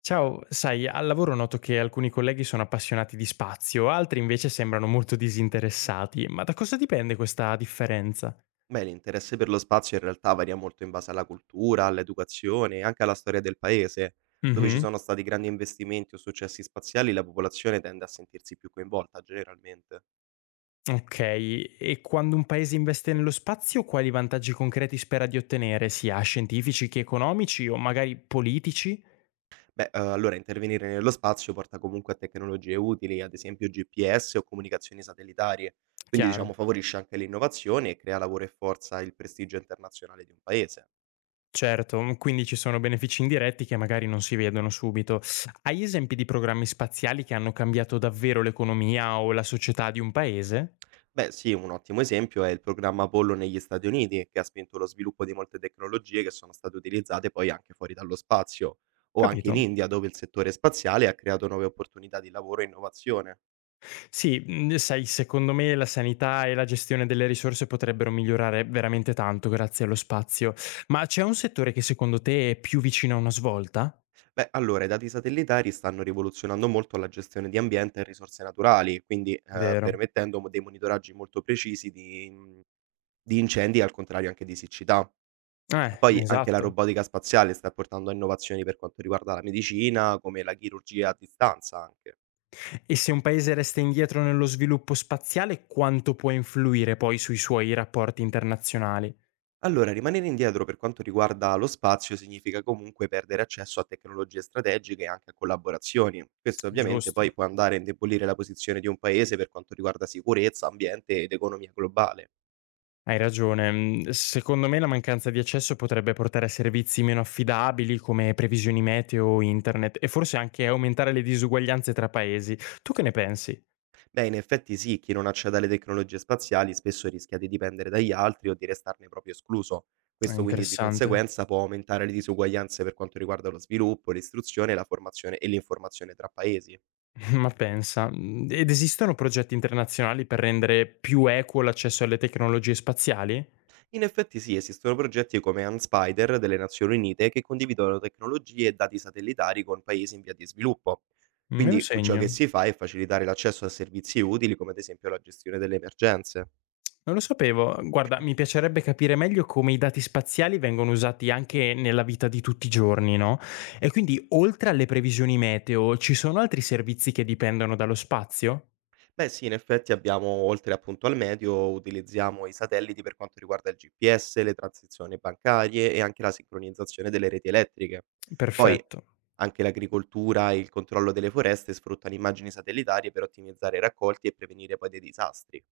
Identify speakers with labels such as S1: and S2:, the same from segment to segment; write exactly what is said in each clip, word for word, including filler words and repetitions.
S1: Ciao, sai, al lavoro noto che alcuni colleghi sono appassionati di spazio, altri invece sembrano molto disinteressati. Ma da cosa dipende questa differenza?
S2: Beh, l'interesse per lo spazio in realtà varia molto in base alla cultura, all'educazione e anche alla storia del paese. Dove ci
S1: Mhm.
S2: sono stati grandi investimenti o successi spaziali, la popolazione tende a sentirsi più coinvolta generalmente.
S1: Ok, e quando un paese investe nello spazio, quali vantaggi concreti spera di ottenere, sia scientifici che economici o magari politici?
S2: Beh, eh, allora intervenire nello spazio porta comunque a tecnologie utili, ad esempio G P S o comunicazioni satellitari, quindi
S1: Chiaro.
S2: diciamo favorisce anche l'innovazione e crea lavoro e forza e il prestigio internazionale di un paese.
S1: Certo, mm, quindi ci sono benefici indiretti che magari non si vedono subito. Hai esempi di programmi spaziali che hanno cambiato davvero l'economia o la società di un paese?
S2: Beh sì, un ottimo esempio è il programma Apollo negli Stati Uniti, che ha spinto lo sviluppo di molte tecnologie che sono state utilizzate poi anche fuori dallo spazio, o anche in
S1: Capito?
S2: India, dove il settore spaziale ha creato nuove opportunità di lavoro e innovazione.
S1: Sì, mhmm, sai, secondo me la sanità e la gestione delle risorse potrebbero migliorare veramente tanto grazie allo spazio. Ma c'è un settore che secondo te è più vicino a una svolta?
S2: Beh, allora, i dati satellitari stanno rivoluzionando molto la gestione di ambiente e risorse naturali, quindi eh,
S1: Vero.
S2: permettendo mo- dei monitoraggi molto precisi di, di incendi e al contrario anche di siccità.
S1: Eh,
S2: Poi anche la
S1: esatto.
S2: robotica spaziale sta portando a innovazioni per quanto riguarda la medicina, come la chirurgia a distanza anche.
S1: E se un paese resta indietro nello sviluppo spaziale, quanto può influire poi sui suoi rapporti internazionali?
S2: Allora, rimanere indietro per quanto riguarda lo spazio significa comunque perdere accesso a tecnologie strategiche e anche a collaborazioni. Questo ovviamente
S1: Giusto.
S2: poi può andare a indebolire la posizione di un paese per quanto riguarda sicurezza, ambiente ed economia globale.
S1: Hai ragione. Mhmm, secondo me la mancanza di accesso potrebbe portare a servizi meno affidabili come previsioni meteo o internet e forse anche aumentare le disuguaglianze tra paesi. Tu che ne pensi?
S2: Beh, in effetti sì, chi non accede alle tecnologie spaziali spesso rischia di dipendere dagli altri o di restarne proprio escluso.
S1: È
S2: Questo quindi di
S1: interessante.
S2: conseguenza può aumentare le disuguaglianze per quanto riguarda lo sviluppo, l'istruzione, la formazione e l'informazione tra paesi.
S1: Ma pensa. Mhmm, ed esistono progetti internazionali per rendere più equo l'accesso alle tecnologie spaziali?
S2: In effetti sì, esistono progetti come Unspider delle Nazioni Unite che condividono tecnologie e dati satellitari con paesi in via di sviluppo.
S1: Me lo
S2: Quindi cu- ciò
S1: segno.
S2: che si fa è facilitare l'accesso a servizi utili come ad esempio la gestione delle emergenze.
S1: Non lo sapevo. Guarda, mi piacerebbe capire meglio come i dati spaziali vengono usati anche nella vita di tutti i giorni, no? E quindi, oltre alle previsioni meteo, ci sono altri servizi che dipendono dallo spazio?
S2: Beh sì, in effetti abbiamo, oltre appunto al medio, utilizziamo i satelliti per quanto riguarda il G P S, le transizioni bancarie e anche la sincronizzazione delle reti elettriche. Poi
S1: Perfetto.
S2: anche l'agricoltura e il controllo delle foreste sfruttano immagini satellitari per ottimizzare i raccolti e prevenire poi dei disastri.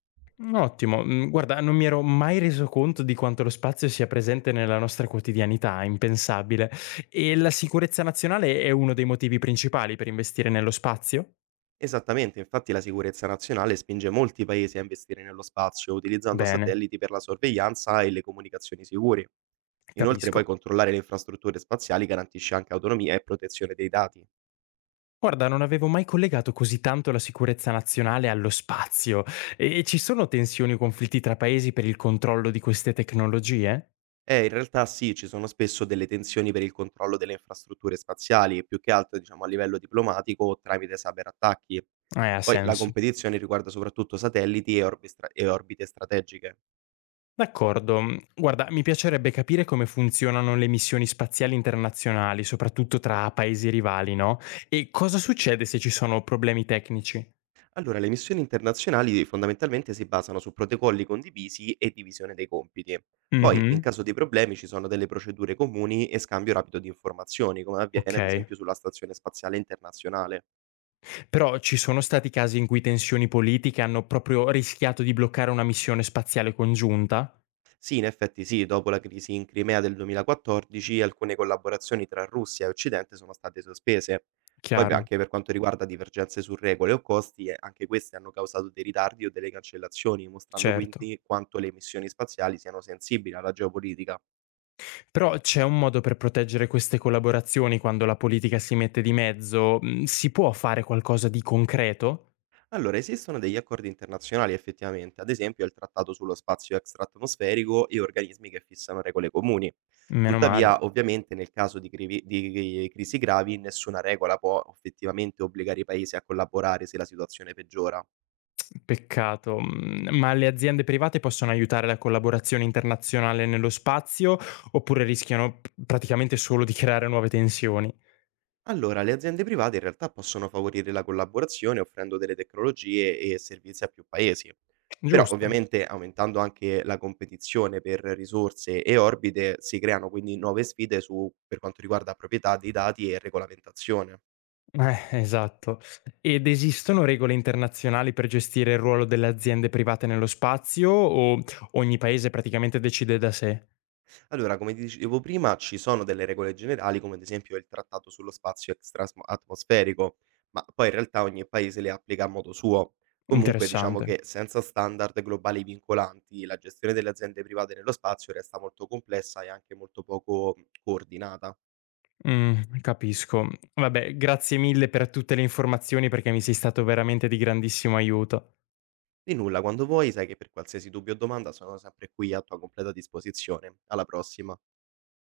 S1: Ottimo. Mm, guarda, non mi ero mai reso conto di quanto lo spazio sia presente nella nostra quotidianità, impensabile. E la sicurezza nazionale è uno dei motivi principali per investire nello spazio?
S2: Esattamente, infatti la sicurezza nazionale spinge molti paesi a investire nello spazio, utilizzando
S1: Bene,
S2: satelliti per la sorveglianza e le comunicazioni sicure. Inoltre poi
S1: capisco.
S2: controllare le infrastrutture spaziali garantisce anche autonomia e protezione dei dati.
S1: Guarda, non avevo mai collegato così tanto la sicurezza nazionale allo spazio. E ci sono tensioni o conflitti tra paesi per il controllo di queste tecnologie?
S2: Eh, in realtà sì, ci sono spesso delle tensioni per il controllo delle infrastrutture spaziali, più che altro diciamo a livello diplomatico o tramite cyberattacchi.
S1: Eh, ha
S2: Poi la
S1: senso.
S2: competizione riguarda soprattutto satelliti e orbi stra- e orbite strategiche.
S1: D'accordo. Guarda, mi piacerebbe capire come funzionano le missioni spaziali internazionali, soprattutto tra paesi rivali, no? E cosa succede se ci sono problemi tecnici?
S2: Allora, le missioni internazionali fondamentalmente si basano su protocolli condivisi e divisione dei compiti. Poi, in
S1: Mhm.
S2: caso di problemi, ci sono delle procedure comuni e scambio rapido di informazioni, come avviene ad
S1: Ok.
S2: esempio sulla Stazione Spaziale Internazionale.
S1: Però ci sono stati casi in cui tensioni politiche hanno proprio rischiato di bloccare una missione spaziale congiunta?
S2: Sì, in effetti sì, dopo la crisi in Crimea del duemilaquattordici, alcune collaborazioni tra Russia e Occidente sono state sospese. Poi, beh,
S1: Chiaro,
S2: anche per quanto riguarda divergenze su regole o costi, eh, anche queste hanno causato dei ritardi o delle cancellazioni, mostrando
S1: certo.
S2: quindi quanto le missioni spaziali siano sensibili alla geopolitica.
S1: Però c'è un modo per proteggere queste collaborazioni quando la politica si mette di mezzo? Mhmm, si può fare qualcosa di concreto?
S2: Allora, esistono degli accordi internazionali effettivamente, ad esempio il Trattato sullo spazio extraatmosferico e organismi che fissano regole comuni.
S1: Meno male,
S2: Tuttavia, ovviamente, nel caso di, crivi- di crisi gravi, nessuna regola può effettivamente obbligare i paesi a collaborare se la situazione peggiora.
S1: peccato. Mhmm, ma le aziende private possono aiutare la collaborazione internazionale nello spazio oppure rischiano p praticamente solo di creare nuove tensioni?
S2: Allora, le aziende private in realtà possono favorire la collaborazione offrendo delle tecnologie e servizi a più paesi, però
S1: Giusto?
S2: ovviamente aumentando anche la competizione per risorse e orbite si creano quindi nuove sfide su, per quanto riguarda proprietà dei dati e regolamentazione.
S1: Eh, esatto. Ed esistono regole internazionali per gestire il ruolo delle aziende private nello spazio o ogni paese praticamente decide da sé?
S2: Allora, come ti dicevo prima, ci sono delle regole generali, come ad esempio il trattato sullo spazio extrasm atmosferico, ma poi in realtà ogni paese le applica a modo suo. Comunque, diciamo
S1: Interessante.
S2: che senza standard globali vincolanti, la gestione delle aziende private nello spazio resta molto complessa e anche molto poco mh, coordinata.
S1: Mh, capisco. Vabbè, grazie mille per tutte le informazioni perché mi sei stato veramente di grandissimo aiuto.
S2: Di nulla, quando vuoi, sai che per qualsiasi dubbio o domanda sono sempre qui a tua completa disposizione. Alla prossima.